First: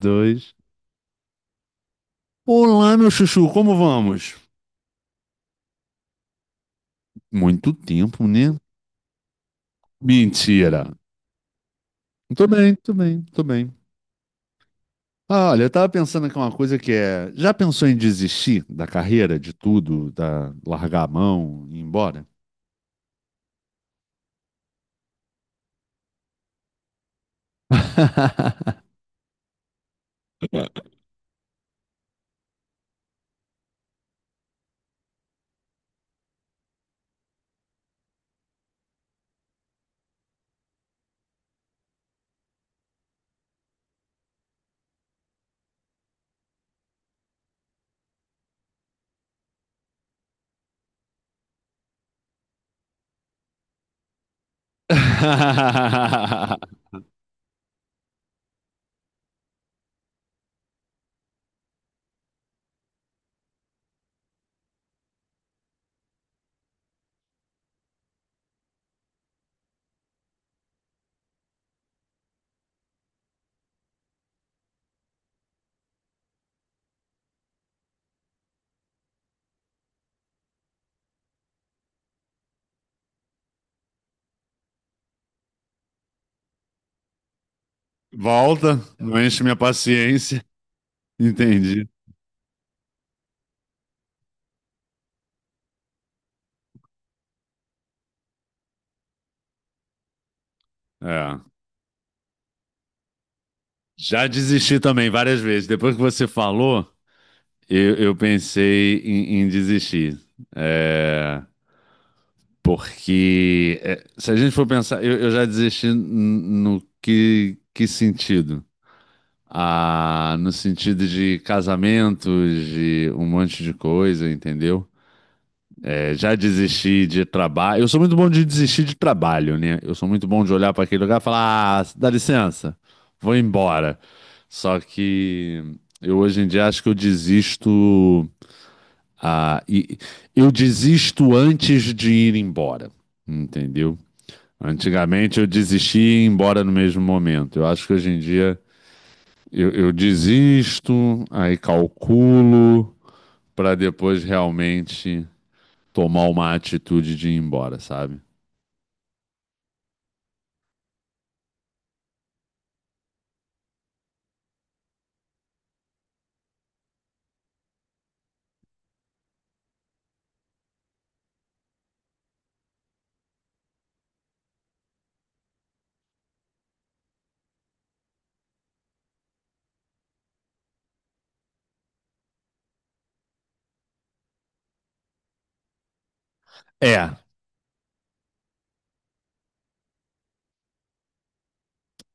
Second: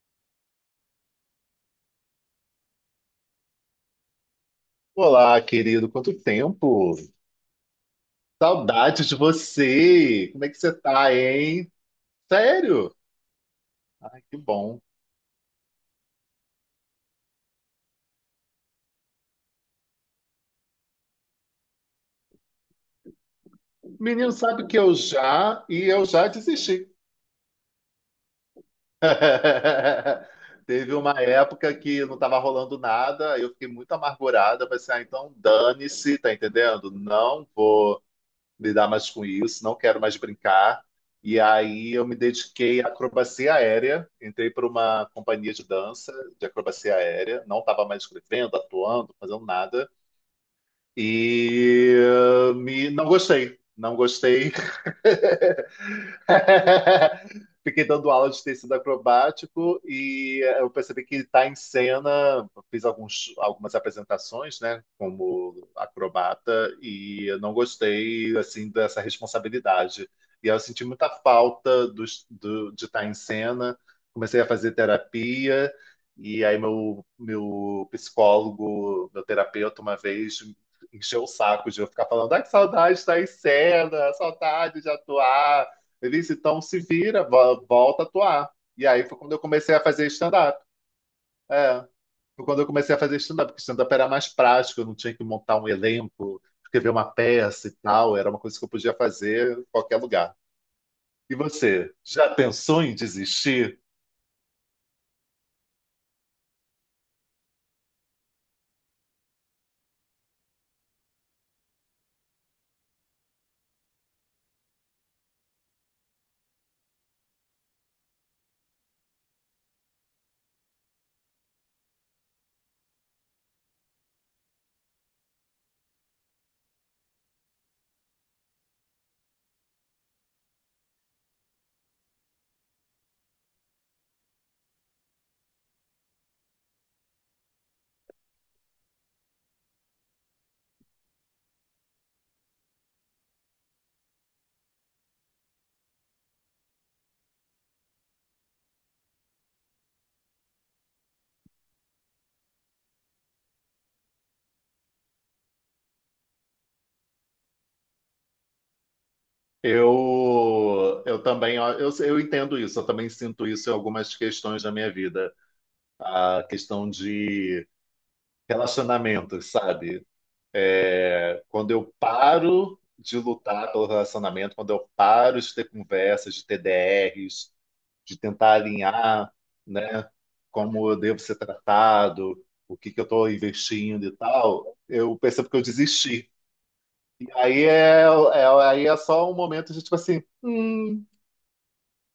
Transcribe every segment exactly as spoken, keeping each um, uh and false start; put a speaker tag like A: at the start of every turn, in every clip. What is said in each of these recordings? A: Dois. Olá, meu chuchu, como vamos?
B: Olá, querido, quanto tempo!
A: Muito tempo, né?
B: Saudades de você! Como é que você
A: Mentira.
B: tá, hein?
A: Tô bem, tô
B: Sério?
A: bem, tô bem.
B: Que bom.
A: Ah, olha, eu tava pensando aqui uma coisa que é. Já pensou em desistir da carreira, de tudo, da largar a mão e ir embora?
B: Menino, sabe que eu já e eu já desisti. Teve uma época que não estava rolando nada, eu fiquei muito amargurada, pensei, ah, então dane-se, tá entendendo? Não vou. Lidar mais com isso, não quero mais brincar. E aí eu me dediquei à acrobacia aérea, entrei para uma companhia de dança de acrobacia aérea, não estava mais escrevendo, atuando, fazendo nada, e eh, me, não gostei, não gostei. Fiquei dando aula de tecido acrobático e eu percebi que está em cena. Fiz alguns, algumas apresentações, né, como acrobata, e eu não gostei assim dessa responsabilidade. E eu senti muita falta dos- do- de estar em cena. Comecei a fazer terapia, e aí meu, meu psicólogo, meu terapeuta, uma vez encheu o saco de eu ficar falando, ai, que saudade de estar em cena, saudade de atuar. Ele disse, então se vira, vo- volta a atuar.
A: Volta,
B: E aí foi
A: não
B: quando eu
A: enche minha
B: comecei a fazer
A: paciência.
B: stand-up. É,
A: Entendi.
B: foi quando eu comecei a fazer stand-up, porque stand-up era mais prático, eu não tinha que montar um elenco, escrever uma peça e tal, era uma coisa que eu podia fazer em qualquer lugar. E
A: É.
B: você, já pensou em desistir?
A: Já desisti também várias vezes. Depois que você falou, eu, eu pensei em, em desistir. É, Porque é, se a gente for pensar, eu, eu já desisti n- no que, que sentido? Ah, no sentido de casamentos, de um monte de coisa, entendeu? É, já desisti de trabalho. Eu sou muito bom de desistir de trabalho, né? Eu sou muito bom de olhar para aquele lugar e falar: ah, dá licença, vou embora. Só que eu hoje em dia acho que eu desisto. Ah, e, eu desisto antes de ir embora, entendeu? Antigamente eu desistia e ia embora no mesmo momento. Eu acho que hoje em dia eu, eu desisto, aí calculo para depois realmente tomar uma atitude de ir embora, sabe?
B: Eu, eu também, ó, eu, eu entendo isso, eu também sinto isso em algumas questões da minha vida. A questão de relacionamentos, sabe? Quando eu paro de lutar pelo relacionamento, quando eu paro de ter conversas, de ter D Rs, de tentar alinhar, né, como eu devo ser tratado, o que que eu estou investindo e tal, eu percebo que eu desisti.
A: É.
B: E aí é, é- aí é só um momento de tipo assim, hum.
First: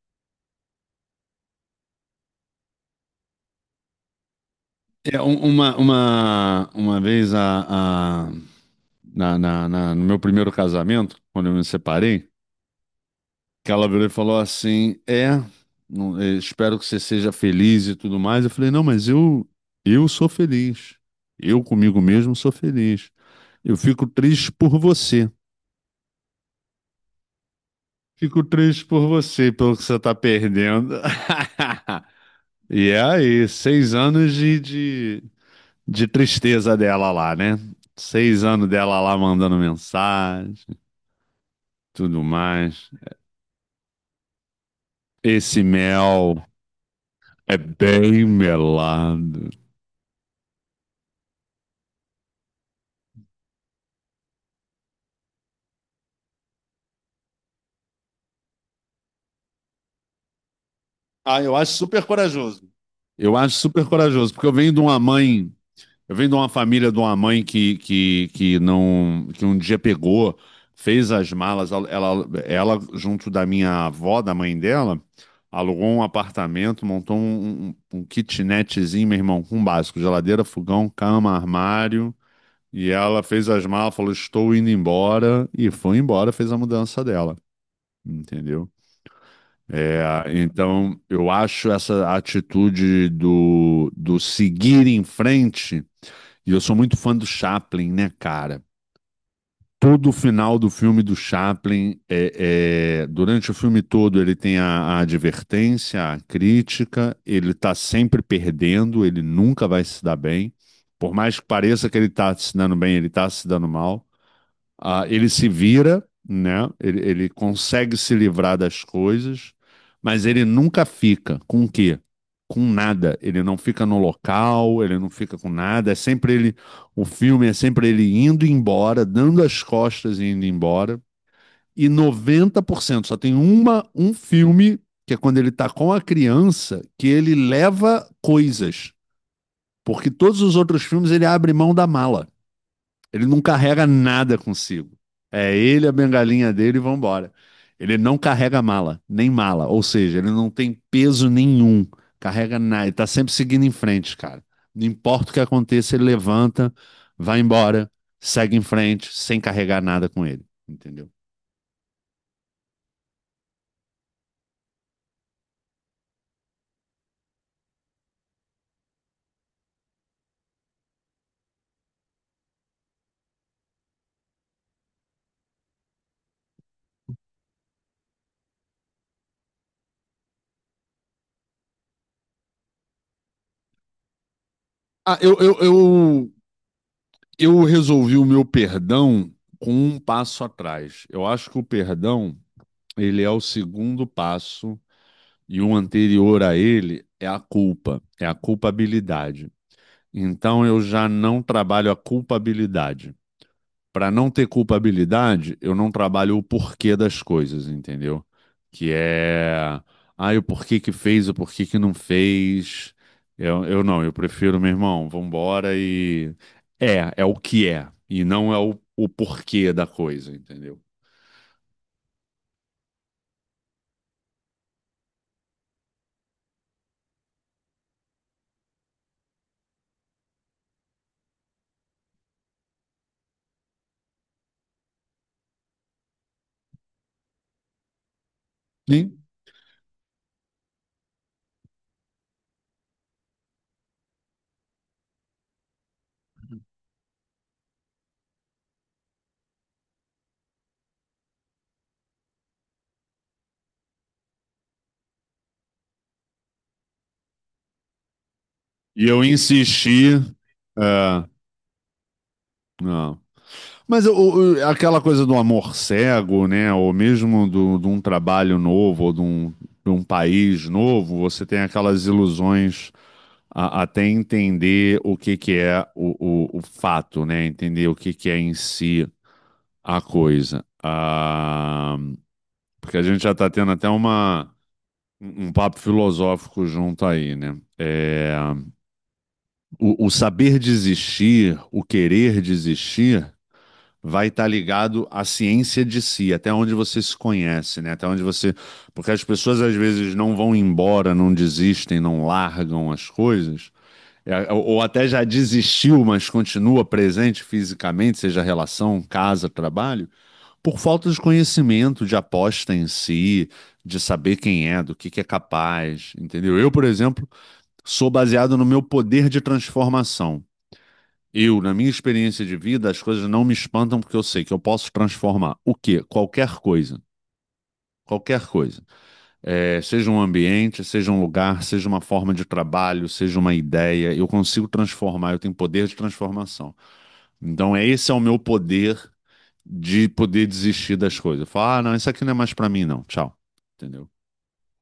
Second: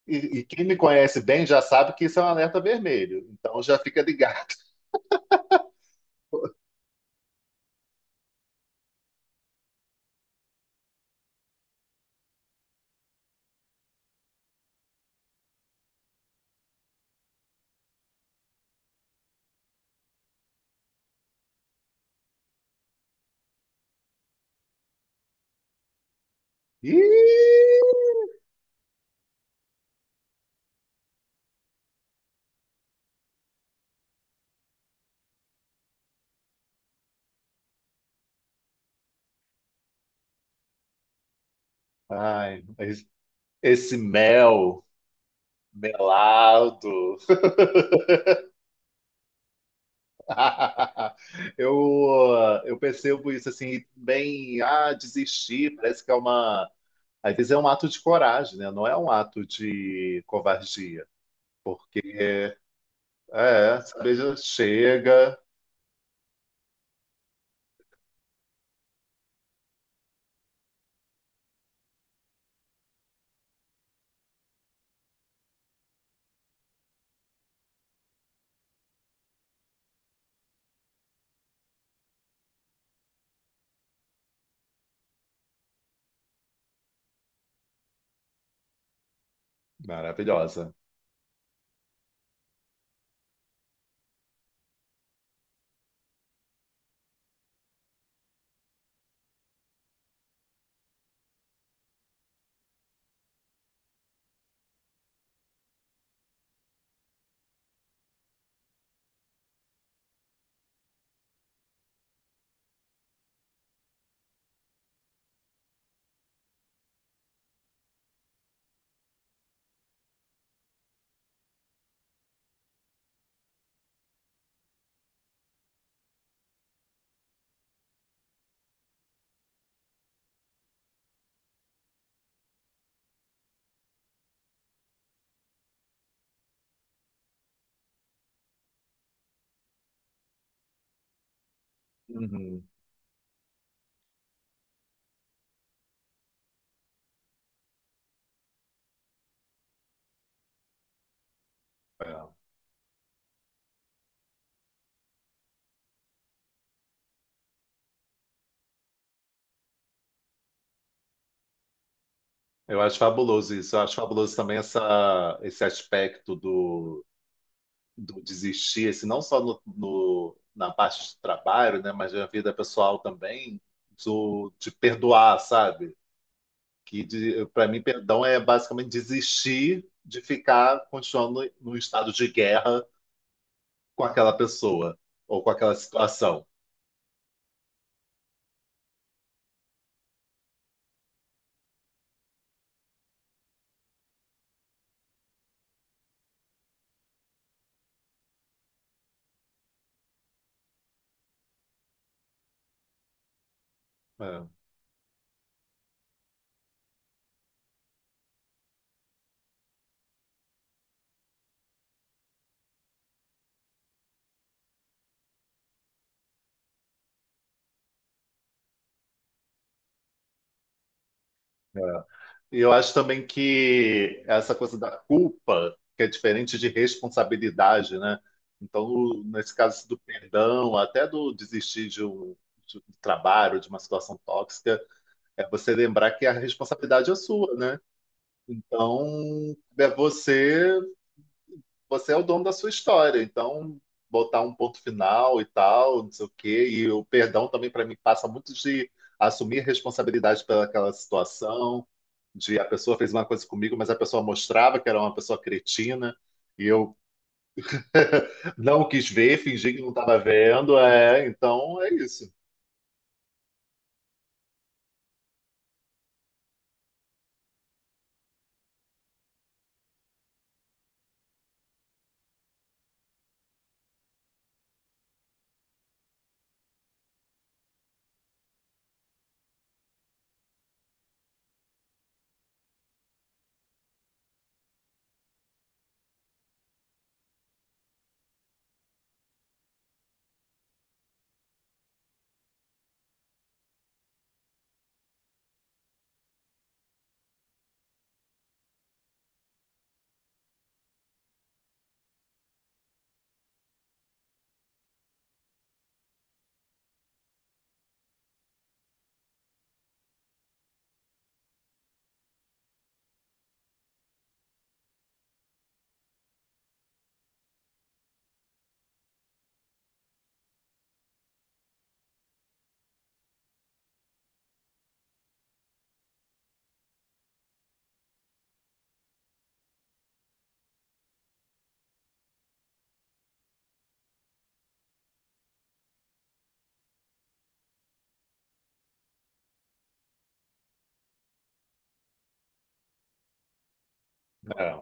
B: E, e quem me conhece bem já sabe que isso é um alerta vermelho, então já fica ligado.
A: É, um- uma, uma, uma vez a, a- na, na- na- no meu primeiro casamento, quando eu me separei, que ela virou e falou assim: É, não- eh, espero que você seja feliz e tudo mais. Eu falei: Não, mas eu, eu sou feliz. Eu comigo mesmo sou feliz. Eu fico triste por você.
B: Ih,
A: Fico triste por você, pelo que você tá perdendo. E é aí, seis anos de, de, de tristeza dela lá, né? Seis anos dela lá mandando mensagem, tudo
B: ai,
A: mais.
B: mas esse mel
A: Esse mel
B: melado.
A: é bem melado.
B: Eu, eu percebo isso assim, bem, ah, desistir, parece que é uma. Às vezes é um ato de coragem, né? Não é um ato de covardia.
A: Ah, eu acho
B: Porque
A: super corajoso. Eu acho
B: é,
A: super
B: sabe,
A: corajoso,
B: já
A: porque eu venho de uma
B: chega.
A: mãe. Eu venho de uma família de uma mãe que, que, que não que um dia pegou, fez as malas, ela, ela, ela, junto da minha avó, da mãe dela, alugou um apartamento, montou um, um, um kitnetzinho, meu irmão, com um básico, geladeira, fogão, cama, armário, e ela fez as malas, falou, estou indo embora, e foi embora, fez a mudança dela, entendeu? É,
B: Maravilhosa.
A: então, eu acho essa atitude do, do seguir em frente, e eu sou muito fã do Chaplin, né, cara? Todo o final do filme do Chaplin, é, é- durante o filme todo, ele tem a, a advertência, a crítica, ele tá sempre perdendo, ele nunca vai se dar bem. Por mais que pareça que ele tá se dando bem, ele tá se dando mal. Ah, ele se vira, né? Ele, ele consegue se livrar das coisas, mas ele nunca fica. Com o quê? Com nada. Ele não fica no local, ele não fica com nada. É sempre ele. O filme é sempre ele indo embora, dando as costas e indo embora. E noventa por cento só tem uma, um filme, que é quando ele tá com a criança, que ele leva coisas. Porque todos os outros filmes ele abre mão da mala.
B: Uhum,
A: Ele não carrega nada consigo. É ele, a bengalinha dele e vambora. Ele não carrega mala, nem mala. Ou seja, ele não tem peso nenhum.
B: é.
A: Carrega nada. Ele tá sempre seguindo em frente, cara. Não importa o que aconteça, ele levanta, vai embora, segue em frente, sem carregar nada com ele. Entendeu?
B: Eu acho fabuloso isso. Eu acho fabuloso também essa, esse aspecto do, do desistir, esse, não só no, no- na parte de trabalho, né? Mas na vida pessoal também, do, de perdoar, sabe? Que para mim perdão é basicamente desistir de ficar continuando num estado de guerra com aquela pessoa
A: Ah, eu,
B: ou com
A: eu,
B: aquela
A: eu,
B: situação.
A: eu resolvi o meu perdão com um passo atrás. Eu acho que o perdão, ele é o segundo passo, e um anterior a ele é a culpa, é a culpabilidade. Então eu já não trabalho a culpabilidade. Para não
B: É,
A: ter culpabilidade, eu não trabalho o porquê das coisas, entendeu? Que é, ah, o porquê que fez, o porquê que não fez. Eu, eu não, eu prefiro, meu irmão, vambora. e é, é o que é, e não é o, o porquê da coisa, entendeu?
B: é. E eu acho também que essa coisa da culpa, que é diferente de responsabilidade, né? Então, o- nesse caso do perdão, até do desistir de um, de um trabalho, de uma situação tóxica, é você lembrar que a responsabilidade é sua, né?
A: Sim.
B: Então, é você você é o dono da sua história, então botar um ponto final e tal, não sei o quê, e o perdão também para mim passa muito de assumir responsabilidade pelaquela situação, de a pessoa fez uma coisa comigo, mas a pessoa mostrava que era uma pessoa cretina e eu não
A: E
B: quis
A: eu
B: ver, fingi que não
A: insisti.
B: estava vendo,
A: É,
B: é, então é isso.
A: não. Mas o- o- aquela coisa do amor cego, né? Ou mesmo do, de um trabalho novo, ou de um, de um país novo, você tem aquelas ilusões a- até entender o que que é o, o, o fato, né? Entender o que que é em si a coisa. Ah, porque a gente já está tendo até uma, um um papo filosófico junto aí, né? É, o, o saber desistir, o querer desistir, vai estar ligado à ciência de si, até onde você se conhece, né? Até onde você. Porque as pessoas às vezes não vão embora, não desistem, não largam as coisas. É. Ou ou até já desistiu, mas continua presente fisicamente, seja relação, casa, trabalho, por falta de conhecimento, de aposta em si, de saber quem é, do que que é capaz, entendeu? Eu, por exemplo, sou baseado no meu poder de transformação. Eu, na minha experiência de vida, as coisas não me espantam porque eu sei que eu posso transformar o quê? Qualquer coisa. Qualquer coisa. É, seja um ambiente, seja um lugar, seja uma forma de trabalho, seja uma ideia, eu consigo transformar, eu tenho poder de transformação. Então, é esse é o meu poder de poder desistir das coisas. Eu falo, ah, não, isso aqui não é mais pra mim, não. Tchau. Entendeu?
B: É.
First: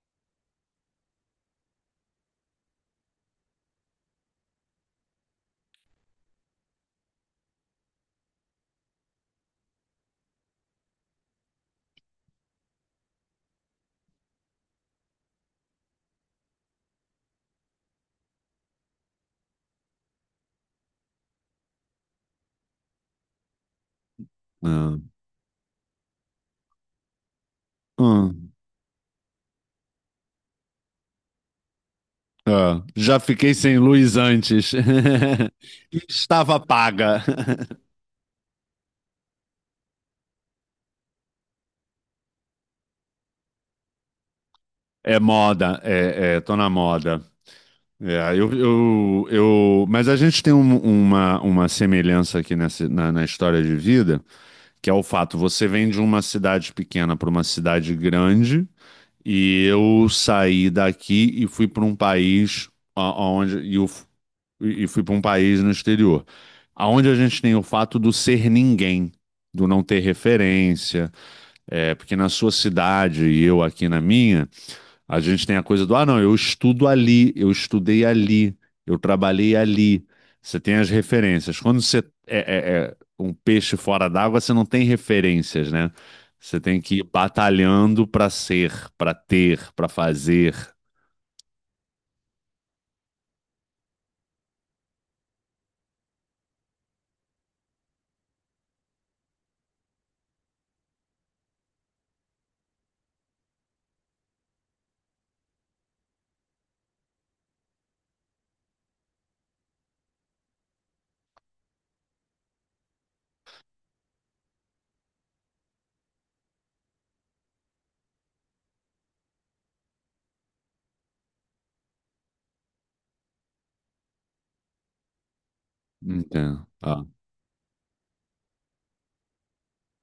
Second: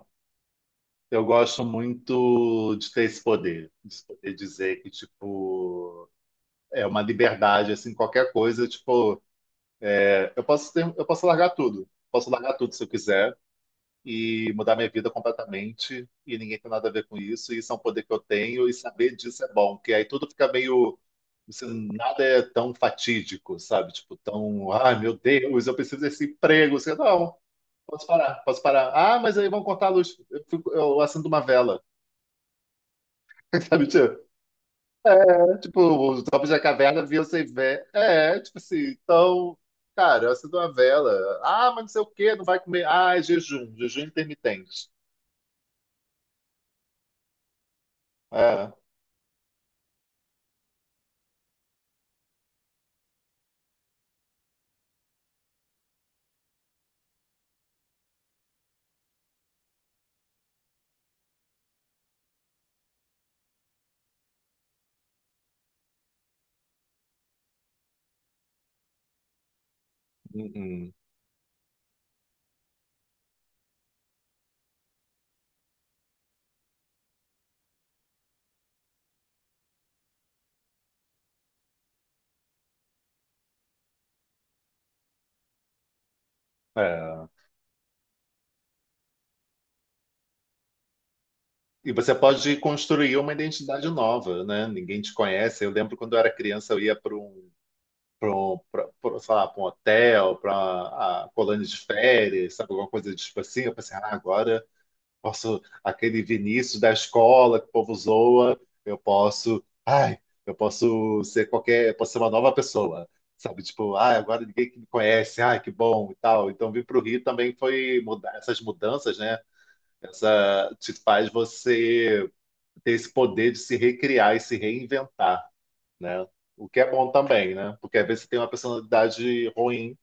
B: Eu gosto muito de ter esse poder, de poder dizer que, tipo, é uma liberdade, assim, qualquer coisa, tipo, é, eu posso ter, eu posso largar tudo. Posso largar tudo se eu quiser e mudar minha vida completamente e ninguém tem nada a ver com isso. E isso é um poder que eu tenho e saber disso é bom, porque aí tudo fica meio assim, nada é tão fatídico, sabe? Tipo, tão,
A: Ah,
B: ai meu Deus, eu preciso desse emprego. Você, não, posso
A: ah,
B: parar, posso parar. Ah, mas aí vão cortar a luz. Eu, fico, eu acendo uma vela,
A: ah, já fiquei sem
B: sabe?
A: luz
B: Tipo,
A: antes.
B: é, tipo, os Homens
A: Estava
B: da Caverna
A: paga.
B: viam sem vela. É, tipo assim, então, cara, eu acendo uma vela. Ah, mas não sei o quê, não vai comer. Ah, é jejum, jejum intermitente.
A: É moda, é, é, tô na moda. É, eu,
B: É,
A: eu, eu, mas a gente tem um- uma, uma semelhança aqui nessa, na, na história de vida, que é o fato, você vem de uma cidade pequena para uma cidade grande, e eu saí daqui e fui para um país a- aonde e, eu f- e fui para um país no exterior, aonde a gente tem o fato do ser ninguém, do não ter
B: uhum,
A: referência, é, porque na sua cidade e eu aqui na minha, a gente tem a coisa do, ah, não, eu estudo ali, eu estudei ali, eu trabalhei ali. Você tem as referências. Quando você é, é- é um peixe fora d'água, você não tem referências, né? Você tem que ir
B: é.
A: batalhando para ser, para ter, para fazer.
B: E você pode construir uma identidade nova, né? Ninguém te conhece. Eu lembro quando eu era criança, eu ia para um, para um, pra, pra, sei lá, para um hotel, para a colônia de férias, sabe, alguma coisa tipo assim. Eu pensei, ah, agora. Posso, aquele Vinícius da escola que o povo zoa, eu posso, ai, eu posso ser qualquer, eu posso ser uma nova pessoa, sabe? Tipo, ai, agora ninguém que me conhece, ai, que bom e tal. Então, vir para o Rio também foi mudar essas mudanças, né? Essa te faz você ter esse poder de se recriar e se reinventar, né?
A: Entendo.
B: O que é
A: Ah.
B: bom também, né? Porque às vezes você tem uma personalidade ruim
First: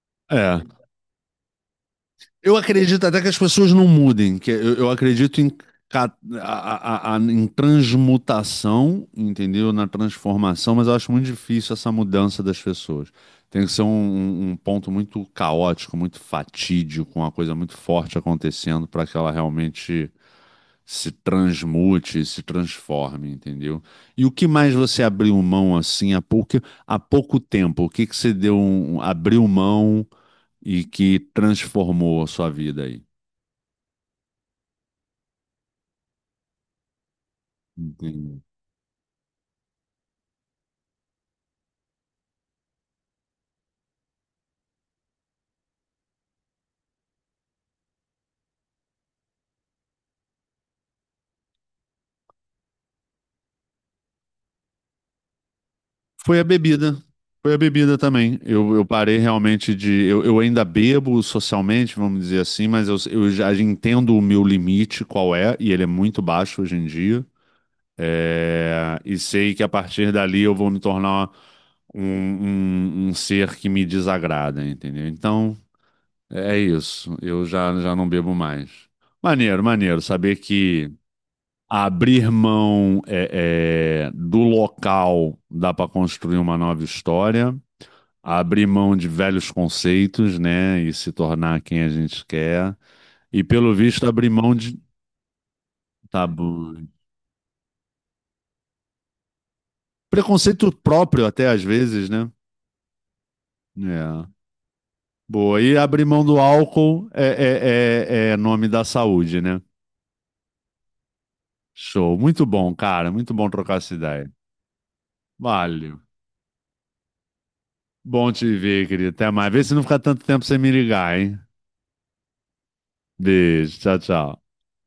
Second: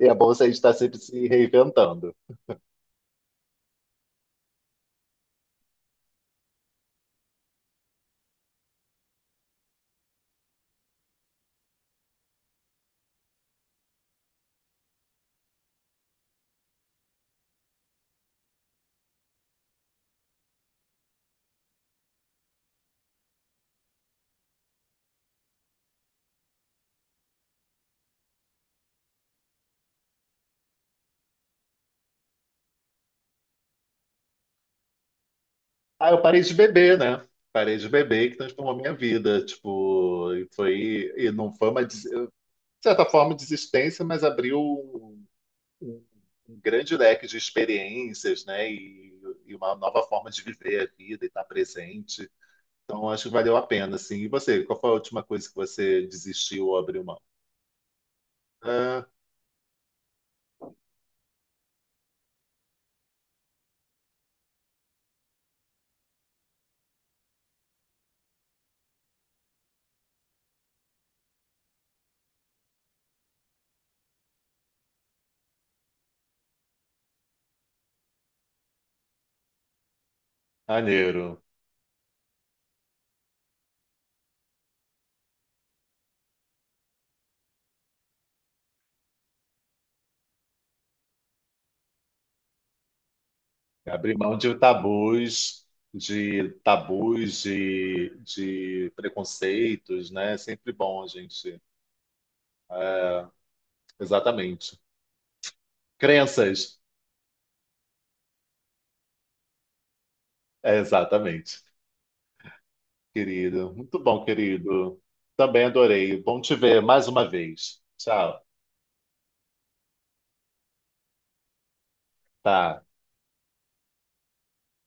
B: e é bom você
A: É,
B: estar sempre se reinventando.
A: eu acredito até que as pessoas não mudem, que eu, eu acredito em, ca- a- a- a- em transmutação, entendeu? Na transformação, mas eu acho muito difícil essa mudança das pessoas. Tem que ser um, um um ponto muito caótico, muito fatídico, uma coisa muito forte acontecendo para que ela realmente se transmute, se transforme, entendeu? E o que mais você abriu mão assim há pouco, há pouco tempo? O que que você deu, um- um, abriu mão e que transformou a sua vida aí?
B: Ah, eu parei de beber, né? Parei de beber que
A: Entendi.
B: transformou minha vida. Tipo, e foi, e não foi uma, des- de certa forma, desistência, mas abriu um, um- um grande leque de experiências, né? E, e uma nova forma de viver a vida e estar presente. Então, acho que valeu a pena, assim. E você, qual foi a última coisa que você
A: Foi a
B: desistiu ou
A: bebida.
B: abriu mão?
A: Foi a bebida também. Eu, eu
B: Ah,
A: parei realmente de. Eu, eu ainda bebo socialmente, vamos dizer assim, mas eu, eu já entendo o meu limite, qual é, e ele é muito baixo hoje em dia. É, e sei que a partir dali eu vou me tornar um, um, um ser que me desagrada, entendeu? Então, é isso. Eu já, já não bebo mais. Maneiro, maneiro. Saber que.
B: maneiro.
A: Abrir mão é, é, do local dá para construir uma nova história, abrir mão de velhos conceitos, né, e se tornar quem a gente quer, e pelo visto
B: Abrir
A: abrir
B: mão
A: mão
B: de
A: de
B: tabus, de
A: tabu,
B: tabus, de, de preconceitos, né? É
A: preconceito
B: sempre bom
A: próprio até
B: gente.
A: às vezes, né?
B: É,
A: É.
B: exatamente.
A: Boa, e abrir mão do
B: Crenças.
A: álcool é, é, é, é nome da saúde, né?
B: É, exatamente.
A: Show, muito bom, cara, muito bom
B: Querido.
A: trocar essa
B: Muito bom,
A: ideia.
B: querido. Também
A: Valeu.
B: adorei. Bom te ver mais uma vez.
A: Bom
B: Tchau.
A: te ver, querido. Até mais. Vê se não fica tanto tempo sem me ligar, hein?
B: Tá.
A: Beijo, tchau, tchau.